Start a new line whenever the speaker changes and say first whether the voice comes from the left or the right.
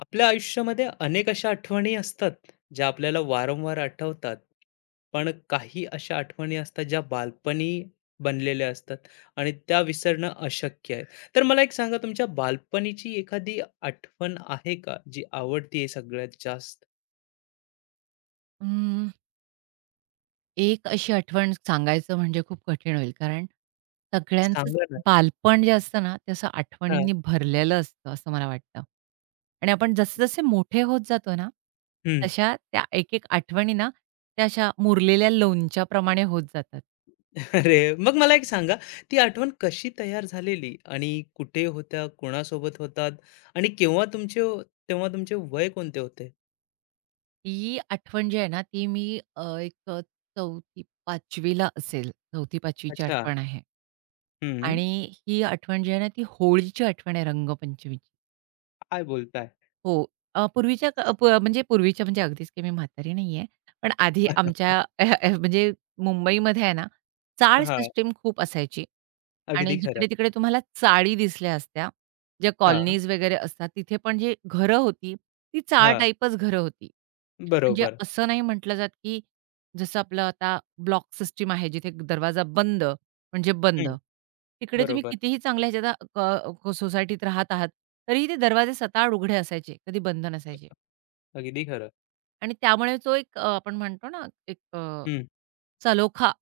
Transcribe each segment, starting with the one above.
left: आपल्या आयुष्यामध्ये अनेक अशा आठवणी असतात ज्या आपल्याला वारंवार आठवतात. पण काही अशा आठवणी असतात ज्या बालपणी बनलेल्या असतात आणि त्या विसरणं अशक्य आहे. तर मला एक सांगा, तुमच्या बालपणीची एखादी आठवण आहे का जी आवडती आहे सगळ्यात जास्त?
right: अं, एक अशी आठवण सांगायचं म्हणजे खूप कठीण होईल. कारण सगळ्यांचंच
left: सांगा ना.
right: बालपण जे असतं ना, ते असं
left: हा,
right: आठवणींनी भरलेलं असतं, असं मला वाटतं. आणि आपण जसे-जसे मोठे होत जातो ना,
left: हम्म.
right: तशा त्या एक-एक आठवणी ना, त्या अशा मुरलेल्या लोणच्याप्रमाणे होत जातात.
left: अरे मग मला एक सांगा, ती आठवण कशी तयार झालेली आणि कुठे होत्या, कोणासोबत होतात आणि केव्हा तुमचे तेव्हा तुमचे वय कोणते होते?
right: ती आठवण जी आहे ना, ती मी अ, एक अ, 4थी असेल. 4थी-5वी
left: अच्छा.
right: आठवण आहे.
left: हम्म.
right: आणि ही आठवण जी आहे ना, ती होळीची आठवण आहे रंगपंचमीची.
left: काय बोलताय?
right: हो. पूर्वीच्या म्हणजे अगदीच काही मी म्हातारी नाहीये. पण आधी आमच्या अह, अह, म्हणजे मुंबईमध्ये आहे ना, चाळ
left: हां,
right: सिस्टीम खूप असायची आणि
left: अगदी खरं.
right: जिकडे-तिकडे तुम्हाला चाळी दिसल्या असत्या. ज्या
left: हां,
right: कॉलनीज वगैरे असतात, तिथे पण जी घरं होती, ती चाळ
left: हां.
right: टाइपच घरं होती. म्हणजे
left: बरोबर.
right: असं नाही म्हटलं जात, की जसं आपलं आता ब्लॉक सिस्टीम आहे, जिथे दरवाजा बंद म्हणजे बंद.
left: हं,
right: तिकडे तुम्ही
left: बरोबर.
right: कितीही चांगल्या ह्याच्यात क सोसायटीत राहत आहात, तरीही ते दरवाजे सताड उघडे असायचे, कधी बंद नसायचे.
left: अगदी खरं.
right: आणि त्यामुळे तो एक आपण म्हणतो ना, एक
left: हं,
right: सलोखा,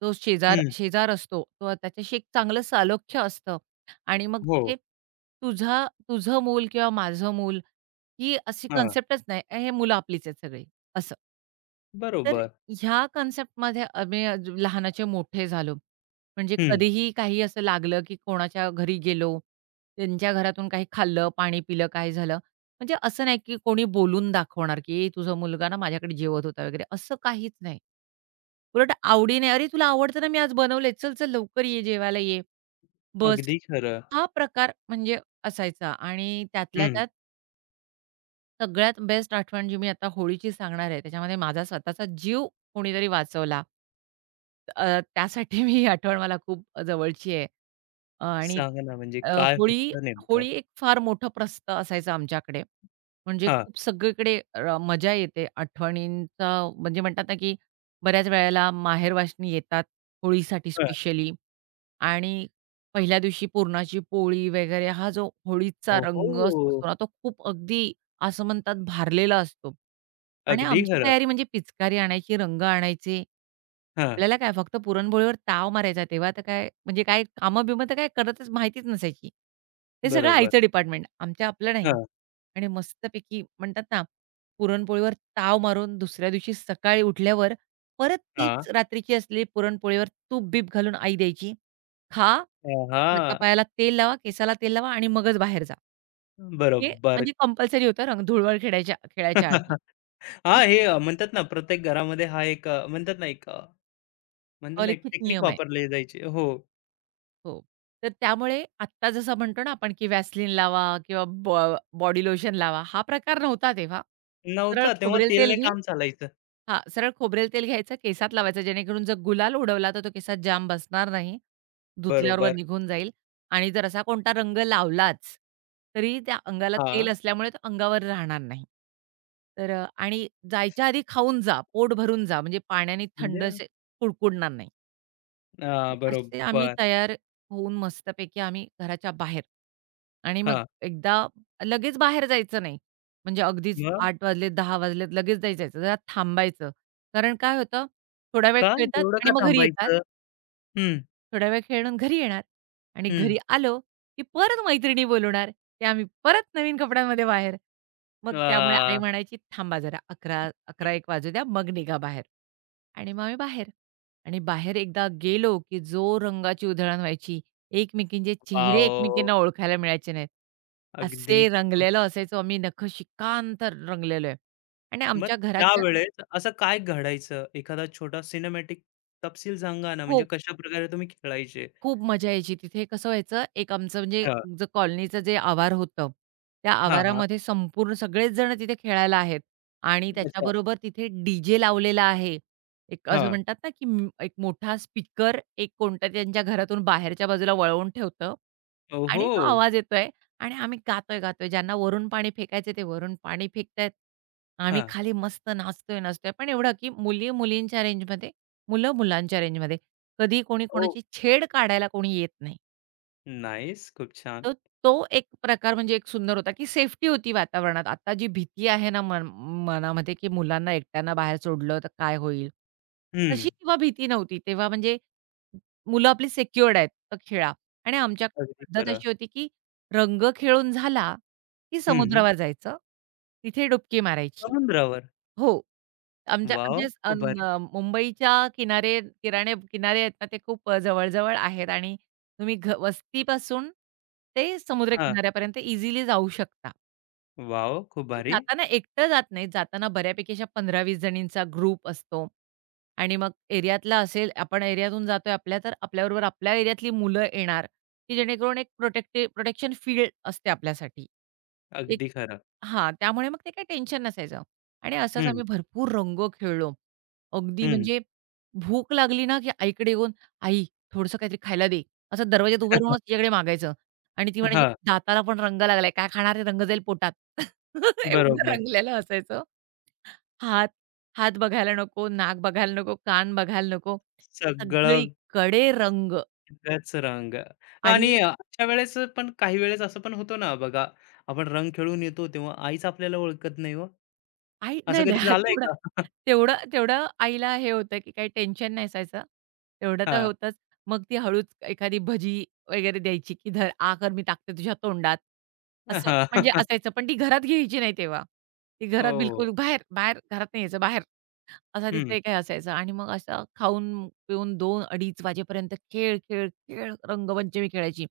right: तो शेजार
left: हं.
right: शेजार असतो. तो त्याच्याशी एक चांगलं सालोख्य असतं आणि मग
left: हो.
right: तिथे तुझं मूल किंवा माझं मूल ही अशी
left: हां,
right: कन्सेप्टच नाही. हे मुलं आपलीच आहेत सगळी असं. तर
left: बरोबर.
right: ह्या कन्सेप्टमध्ये आम्ही लहानाचे मोठे झालो. म्हणजे
left: हं,
right: कधीही काही असं लागलं, की कोणाच्या घरी गेलो, त्यांच्या घरातून काही खाल्लं, पाणी पिलं, काय झालं. म्हणजे असं नाही, की कोणी बोलून दाखवणार, की "ए, तुझा मुलगा ना माझ्याकडे जेवत होता" वगैरे असं काहीच नाही. उलट आवडीने, "अरे, तुला आवडतं ना, मी आज बनवलंय. चल, चल, लवकर ये, जेवायला ये, बस."
left: अगदी खरं.
right: हा प्रकार म्हणजे असायचा आणि त्यातल्या
left: हं.
right: त्यात सगळ्यात बेस्ट आठवण जी मी आता होळीची सांगणार आहे, त्याच्यामध्ये माझा स्वतःचा जीव कोणीतरी वाचवला. अ, त्यासाठी मी ही आठवण मला खूप जवळची आहे. आणि
left: सांगा ना, म्हणजे
right: अ,
left: काय
right: होळी
left: होतं नेमकं?
right: होळी एक फार मोठं प्रस्त असायचं आमच्याकडे. म्हणजे
left: हां,
right: खूप सगळीकडे मजा येते. आठवणींचा म्हणजे म्हणतात ना, की बऱ्याच वेळेला माहेरवासणी येतात होळीसाठी
left: हां.
right: स्पेशली. आणि पहिल्या दिवशी पुरणाची पोळी वगैरे हा जो होळीचा
left: ओहो!
right: रंग असतो ना, तो खूप अगदी असं म्हणतात भारलेला असतो. आणि
left: अगदी
right: आमची
left: खरं.
right: तयारी म्हणजे पिचकारी आणायची, रंग आणायचे.
left: हां,
right: आपल्याला काय फक्त पुरणपोळीवर ताव मारायचा. तेव्हा तर काय म्हणजे काय कामं-बिमं तर काय करतच माहितीच नसायची. ते सगळं
left: बरोबर.
right: आईचं डिपार्टमेंट. आमच्या आपलं नाही.
left: हां,
right: आणि मस्तपैकी म्हणतात ना, पुरणपोळीवर ताव मारून दुसऱ्या दिवशी सकाळी उठल्यावर परत
left: हां.
right: तीच रात्रीची असलेली पुरणपोळीवर तूप-बीप घालून आई द्यायची. खा,
left: हां,
right: हातापायाला तेल लावा, केसाला तेल लावा आणि मगच बाहेर जा. हे
left: बरोबर.
right: म्हणजे कंपल्सरी होतं रंग धुळवड खेळायच्या खेळायच्या आधी.
left: हां,
right: ही
left: हे म्हणतात ना, प्रत्येक घरामध्ये हा एक म्हणतात ना, एक म्हणतात ना, एक
right: अलिखित
left: टेक्निक
right: नियम आहे.
left: वापरली जायची. हो.
right: हो. तर त्यामुळे आत्ता जसं म्हणतो ना आपण, की व्हॅसलीन लावा किंवा बॉडी लोशन लावा, हा प्रकार नव्हता तेव्हा. सरळ
left: नव्हता तेव्हा,
right: खोबरेल तेल
left: तेलने
right: घे
left: काम चालायचं.
right: हां, सरळ खोबरेल तेल घ्यायचं, केसात लावायचं जेणेकरून जर गुलाल उडवला तर तो केसात जाम बसणार नाही. धुतल्याबरोबर
left: बरोबर.
right: निघून जाईल आणि जर असा कोणता रंग लावलाच, तरी त्या अंगाला तेल
left: हां,
right: असल्यामुळे तो अंगावर राहणार नाही. तर आणि जायच्या आधी खाऊन जा, पोट भरून जा, म्हणजे पाण्याने थंड
left: म्हणजे
right: असे कुडकुडणार नाही.
left: हां,
right: असे आम्ही
left: बरोबर.
right: तयार होऊन मस्तपैकी आम्ही घराच्या बाहेर आणि मग
left: हां,
right: एकदा लगेच बाहेर जायचं नाही. म्हणजे अगदीच
left: मग
right: 8 वाजले, 10 वाजले लगेच नाही जायचं. जरा थांबायचं. कारण काय होतं थोडा वेळ
left: का?
right: खेळतात
left: एवढं
right: आणि
left: का
right: मग घरी येतात.
left: थांबायचं? हं,
right: थोडा वेळ खेळून घरी येणार आणि
left: हं.
right: घरी आलो, की परत मैत्रिणी बोलवणार, की आम्ही परत नवीन कपड्यांमध्ये बाहेर. मग त्यामुळे आई
left: आह,
right: म्हणायची, "थांबा जरा अकरा 1100 100 वाजू द्या, मग निघा बाहेर." आणि मग आम्ही बाहेर आणि बाहेर एकदा गेलो, की जो रंगाची उधळण व्हायची. एकमेकींचे चेहरे
left: वॉव!
right: एकमेकींना ओळखायला मिळायचे नाहीत.
left: अगदी.
right: असे रंगलेलो असायचो आम्ही, नखशिकांत रंगलेलो आहे. आणि
left: मग
right: आमच्या घराच्या
left: त्यावेळेस असं काय घडायचं? एखादा छोटा सिनेमॅटिक तपशील सांगा ना, म्हणजे
right: हो.
left: कशाप्रकारे तुम्ही खेळायचे?
right: खूप मजा यायची. तिथे कसं व्हायचं, एक आमचं म्हणजे
left: हां,
right: जो कॉलनीचं जे आवार होतं, त्या
left: हां, हां.
right: आवारामध्ये संपूर्ण सगळेच जण तिथे खेळायला आहेत आणि
left: अच्छा.
right: त्याच्याबरोबर तिथे डी-जे लावलेला आहे. एक असं
left: हां.
right: म्हणतात ना, की एक मोठा स्पीकर एक कोणतरी त्यांच्या घरातून बाहेरच्या बाजूला वळवून ठेवतं
left: ओहो!
right: आणि तो आवाज येतोय आणि आम्ही गातोय, गातोय. ज्यांना वरून पाणी फेकायचं ते वरून पाणी फेकतायत. आम्ही
left: हां.
right: खाली मस्त नाचतोय, नाचतोय. पण एवढं, की मुली मुलींच्या रेंजमध्ये, मुलं मुलांच्या रेंजमध्ये. कधी कोणी
left: ओह!
right: कोणाची छेड काढायला कोणी येत नाही.
left: नाईस. खूप छान.
right: तर तो एक प्रकार म्हणजे एक सुंदर होता, की सेफ्टी होती वातावरणात. आता जी भीती आहे ना मनामध्ये, की मुलांना एकट्यांना बाहेर सोडलं तर काय होईल?
left: हं,
right: तशी तेव्हा भीती नव्हती. तेव्हा म्हणजे मुलं आपली सिक्युअर्ड आहेत, तर खेळा. आणि
left: अगदी
right: आमच्याकडे पद्धत
left: खरं.
right: अशी होती, की रंग खेळून झाला, की
left: हं,
right: समुद्रावर जायचं. तिथे डुबकी मारायची.
left: समुद्रावर.
right: हो. आमच्या
left: वॉव!
right: आमचे अ,
left: खूप भारी.
right: मुंबईच्या किनारे आहेत ना, ते खूप जवळ-जवळ आहेत आणि तुम्ही वस्तीपासून ते समुद्र किनाऱ्यापर्यंत इझिली जाऊ शकता.
left: वॉव! खूप
right: आणि
left: भारी.
right: जाताना एकटं जात नाही. जाताना बऱ्यापैकी अशा 15-20 जणींचा ग्रुप असतो आणि मग एरियातला असेल, आपण एरियातून जातोय आपल्या, तर आपल्याबरोबर आपल्या एरियातली मुलं येणार, की जेणेकरून एक प्रोटेक्शन फील्ड असते आपल्यासाठी.
left: अगदी खरं.
right: हां, त्यामुळे मग ते काही टेन्शन नसायचं आणि असंच
left: हं,
right: आम्ही भरपूर रंग खेळलो. अगदी हं.
left: हं.
right: म्हणजे भूक लागली ना, की आईकडे येऊन, "आई, थोडंसं काहीतरी खायला दे." असं दरवाजात उभं राहूनच तिच्याकडे मागायचं आणि ती म्हणायची,
left: हां,
right: "दाताला पण रंग लागलाय, काय खाणार आहे? रंग जाईल पोटात." एवढं
left: बरोबर.
right: रंगलेलं असायचं. हात हात बघायला नको, नाक बघायला नको, कान बघायला नको.
left: सगळं
right: सगळीकडे रंग
left: त्याच रंग. आणि
right: आणि
left: अशा वेळेस पण काही वेळेस असं पण होतं ना बघा, आपण रंग खेळून येतो तेव्हा आईच आपल्याला ओळखत नाही हो.
right: आई
left: असं
right: नाही, नाही.
left: कधी
right: हां,
left: झालंय
right: तेवढं
left: का?
right: तेवढं तेवढं आईला हे होतं, की काही टेन्शन नाही असायचं. तेवढं तर
left: हां.
right: होतंच. मग ती हळूच एखादी भजी वगैरे द्यायची, की "धर, आ कर मी टाकते तुझ्या तोंडात." असं
left: हां.
right: म्हणजे असायचं. पण ती घरात घ्यायची नाही तेव्हा. ती घरात
left: हो.
right: बिलकुल "बाहेर, बाहेर, घरात नाही यायचं, बाहेर." असा
left: हं,
right: तिचं एक हे असायचं आणि मग असं खाऊन पिऊन 2-2:30 वाजेपर्यंत खेळ, खेळ, खेळ रंगपंचमी खेळायची.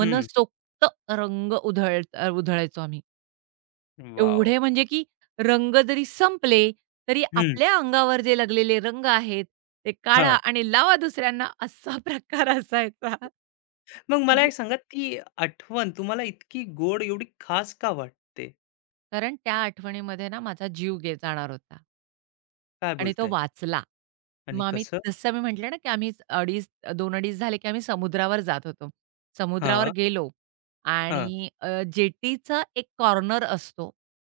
left: हं.
right: रंग उधळायचो आम्ही.
left: वॉव!
right: एवढे म्हणजे की रंग जरी संपले, तरी
left: हं.
right: आपल्या अंगावर जे लागलेले रंग आहेत, ते काढा
left: हां.
right: आणि लावा दुसऱ्यांना असा प्रकार असायचा.
left: मग मला
right: म्हणजे
left: एक सांगा, ती आठवण तुम्हाला इतकी गोड, एवढी खास का वाटते?
right: कारण त्या आठवणीमध्ये ना माझा जीव जाणार होता
left: काय
right: आणि तो
left: बोलताय?
right: वाचला.
left: आणि
right: मग आम्ही
left: कसं?
right: जसं मी म्हटलं ना, की आम्ही अडीच झाले, की आम्ही समुद्रावर जात होतो. समुद्रावर
left: हां,
right: गेलो
left: हां.
right: आणि जेटीचा एक कॉर्नर असतो,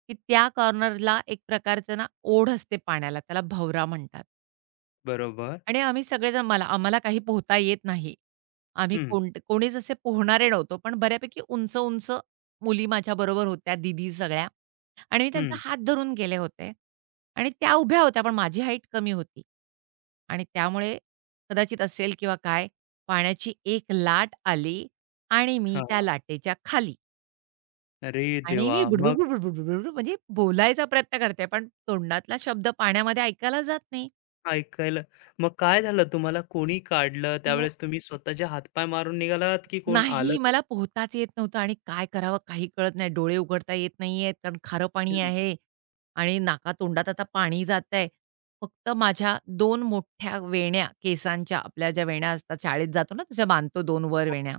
right: की त्या कॉर्नरला एक प्रकारचं ना ओढ असते पाण्याला, त्याला भवरा म्हणतात.
left: बरोबर.
right: आणि आम्ही सगळेजण आम्हाला काही पोहता येत नाही. आम्ही
left: हं,
right: कोणीच असे पोहणारे नव्हतो. पण बऱ्यापैकी उंच-उंच मुली माझ्याबरोबर होत्या, दीदी सगळ्या आणि मी त्यांचा
left: हं.
right: हात धरून गेले होते आणि त्या उभ्या होत्या, पण माझी हाईट कमी होती आणि त्यामुळे कदाचित असेल किंवा काय, पाण्याची एक लाट आली आणि मी त्या
left: हां.
right: लाटेच्या खाली
left: अरे
right: आणि
left: देवा!
right: मी
left: मग
right: बुडबुड-बुडबुड-बुडबुड म्हणजे बोलायचा प्रयत्न करते, पण तोंडातला शब्द पाण्यामध्ये ऐकायला जात नाही.
left: ऐकायला मग काय झालं, तुम्हाला कोणी काढलं? त्यावेळेस तुम्ही स्वतःचे हातपाय मारून निघालात की कोण आलं?
right: नाही, मला पोहताच येत नव्हतं आणि काय करावं काही कळत नाही. डोळे उघडता येत नाहीयेत, कारण खारं पाणी
left: हं.
right: आहे आणि नाकातोंडात आता पाणी जातंय. फक्त माझ्या दोन मोठ्या वेण्या केसांच्या, आपल्या ज्या वेण्या असतात शाळेत जातो ना तशा बांधतो 2 वर
left: हो.
right: वेण्या,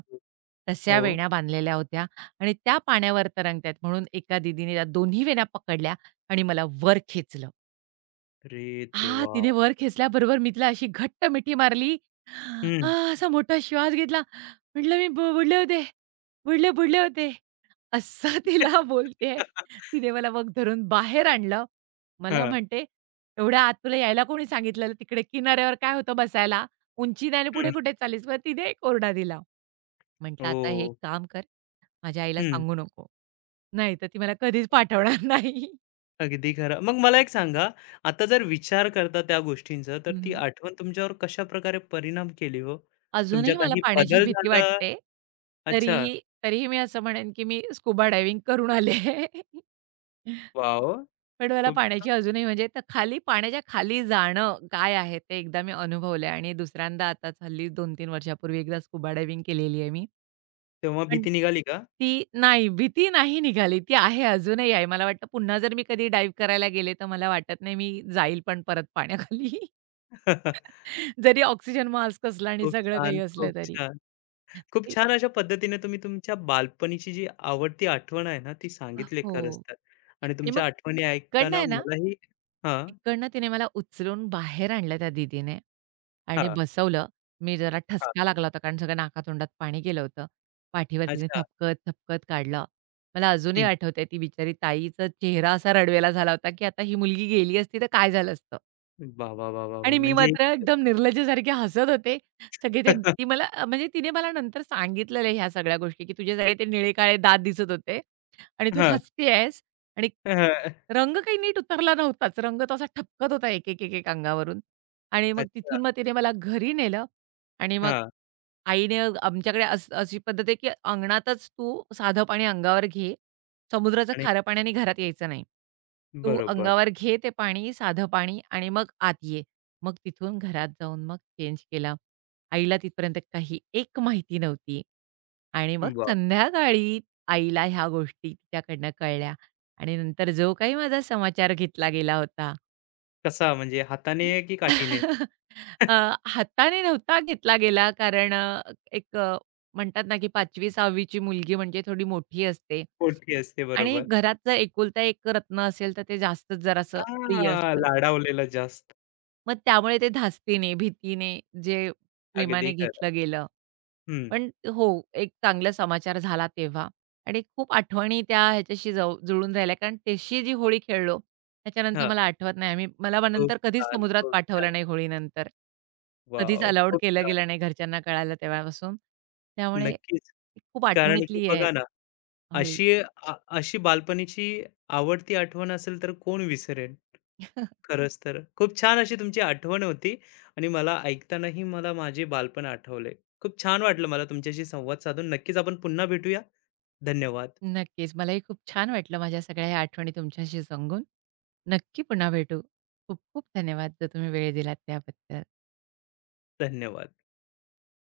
right: तशा
left: हो.
right: वेण्या बांधलेल्या होत्या आणि त्या पाण्यावर तरंगतायत म्हणून एका दीदीने त्या दोन्ही वेण्या पकडल्या आणि मला वर खेचलं.
left: अरे
right: हां,
left: देवा!
right: तिने वर खेचल्याबरोबर मी तिला अशी घट्ट मिठी मारली.
left: हं.
right: आह, असा मोठा श्वास घेतला. म्हटलं मी बुडले होते, बुडले, बुडले होते. असं तिला बोलतेय. तिने मला मग धरून बाहेर आणलं. मला
left: हां.
right: म्हणते, "एवढ्या आत तुला यायला कोणी सांगितलेलं? तिकडे किनाऱ्यावर काय होतं बसायला? उंची नाही आणि
left: हं.
right: पुढे कुठे चाललीस?" मग तिने एक ओरडा दिला. म्हटलं, "आता हे एक
left: हो.
right: काम कर, माझ्या आईला
left: हं.
right: सांगू नको. नाही तर ती मला कधीच पाठवणार नाही."
left: अगदी खरं. मग मला एक सांगा, आता जर विचार करता त्या गोष्टींचा, तर ती
right: हं,
left: आठवण तुमच्यावर कशाप्रकारे परिणाम केली हो? तुमच्या
right: अजूनही मला
left: काही
right: पाण्याची
left: बदल
right: भीती
left: झाला?
right: वाटते.
left: अच्छा.
right: तरीही तरीही मी असं म्हणेन, की मी स्कुबा डायव्हिंग करून आले.
left: वाव.
right: पण मला
left: खूप
right: पाण्याची
left: छान.
right: अजूनही म्हणजे तर खाली पाण्याच्या खाली जाणं काय आहे ते एकदा मी अनुभवलंय आणि दुसऱ्यांदा आताच हल्ली 2-3 वर्षापूर्वी एकदा स्कुबा डायव्हिंग केलेली आहे मी.
left: तेव्हा
right: पण
left: भीती निघाली का?
right: ती नाही, भीती नाही निघाली. ती आहे, अजूनही आहे. मला वाटतं पुन्हा जर मी कधी डाईव्ह करायला गेले, तर मला वाटत नाही मी जाईल पण परत पाण्याखाली. जरी ऑक्सिजन मास्क असला आणि
left: खूप
right: सगळं काही
left: छान,
right: असलं
left: खूप
right: तरी.
left: छान. खूप छान अशा पद्धतीने तुम्ही तुमच्या बालपणीची जी आवडती आठवण आहे ना, ती सांगितली खरंच
right: हो.
left: तर. आणि
right: आणि मग
left: तुमच्या आठवणी
right: तिकडनं
left: ऐकताना
right: आहे ना,
left: मलाही हां,
right: तिकडनं तिने मला उचलून बाहेर आणलं त्या दीदीने आणि
left: हां,
right: बसवलं. मी जरा
left: हां.
right: ठसका लागला होता कारण सगळं नाकातोंडात पाणी गेलं होतं. पाठीवर तिने
left: अच्छा.
right: थपकत, थपकत काढलं. मला अजूनही
left: हं.
right: आठवतंय ती बिचारी ताईचा चेहरा असा रडवेला झाला होता, की आता ही मुलगी गेली असती तर काय झालं असतं?
left: वाह, वाह, वाह, वाह, वाह!
right: आणि मी
left: म्हणजे
right: मात्र एकदम निर्लज्जसारखी हसत होते. सगळे ते ती मला म्हणजे तिने मला नंतर सांगितलेलं ह्या सगळ्या गोष्टी, की तुझे सगळे ते निळे-काळे दात दिसत होते आणि तू
left: हां,
right: हसते आहेस आणि
left: हां.
right: रंग काही नीट उतरला नव्हताच. रंग तो असा ठपकत होता एक, एक, एक, एक अंगावरून आणि मग
left: अच्छा.
right: तिथून मग तिने मला घरी नेलं आणि मग
left: हां.
right: आईने आमच्याकडे अशी पद्धत आहे, की अंगणातच तू साधं पाणी अंगावर घे. समुद्राचं
left: आणि
right: खारं पाण्याने घरात यायचं नाही. तू
left: बरोबर.
right: अंगावर घे ते पाणी, साधं पाणी आणि मग आत ये. मग तिथून घरात जाऊन मग चेंज केला. आईला तिथपर्यंत काही एक माहिती नव्हती आणि मग
left: वाह!
right: संध्याकाळी आईला ह्या गोष्टी तिच्याकडनं कळल्या आणि नंतर जो काही माझा समाचार घेतला गेला होता,
left: कसा, म्हणजे हाताने की काठीने?
right: हं. हाताने नव्हता घेतला गेला कारण एक अ, म्हणतात ना, की 5वी-6वी ची मुलगी म्हणजे थोडी मोठी असते
left: मोठी असते,
right: आणि
left: बरोबर.
right: घरातलं एकुलता एक रत्न असेल तर ते जास्तच जरासं प्रिय
left: हां,
right: असतं.
left: लाडावलेला जास्त.
right: मग त्यामुळे ते धास्तीने, भीतीने जे
left: अगदी
right: प्रेमाने
left: खरं.
right: घेतलं गेलं.
left: हं.
right: पण हो, एक चांगला समाचार झाला तेव्हा आणि खूप आठवणी त्या ह्याच्याशी जुळून राहिल्या कारण तशी जी होळी खेळलो, त्याच्यानंतर
left: हां.
right: मला आठवत नाही आम्ही मला मग
left: खूप
right: नंतर कधीच
left: छान,
right: समुद्रात
left: खूप छान.
right: पाठवलं नाही होळीनंतर. कधीच
left: वॉव!
right: अलाउड
left: खूप
right: केलं
left: छान.
right: गेलं नाही घरच्यांना कळालं तेव्हापासून. त्यामुळे
left: नक्कीच.
right: खूप
left: कारण की
right: आठवणीतली आहे
left: बघा ना,
right: होळी.
left: अशी अ, अशी बालपणीची आवडती आठवण असेल तर कोण विसरेल? खरंच तर. खूप छान अशी तुमची आठवण होती आणि मला ऐकतानाही मला माझे बालपण आठवले. खूप छान वाटलं मला तुमच्याशी संवाद साधून. नक्कीच आपण पुन्हा भेटूया. धन्यवाद.
right: नक्कीच. मलाही खूप छान वाटलं माझ्या सगळ्या ह्या आठवणी तुमच्याशी सांगून. नक्की पुन्हा भेटू. खूप खूप धन्यवाद, जो तुम्ही वेळ दिलात त्याबद्दल.
left: धन्यवाद.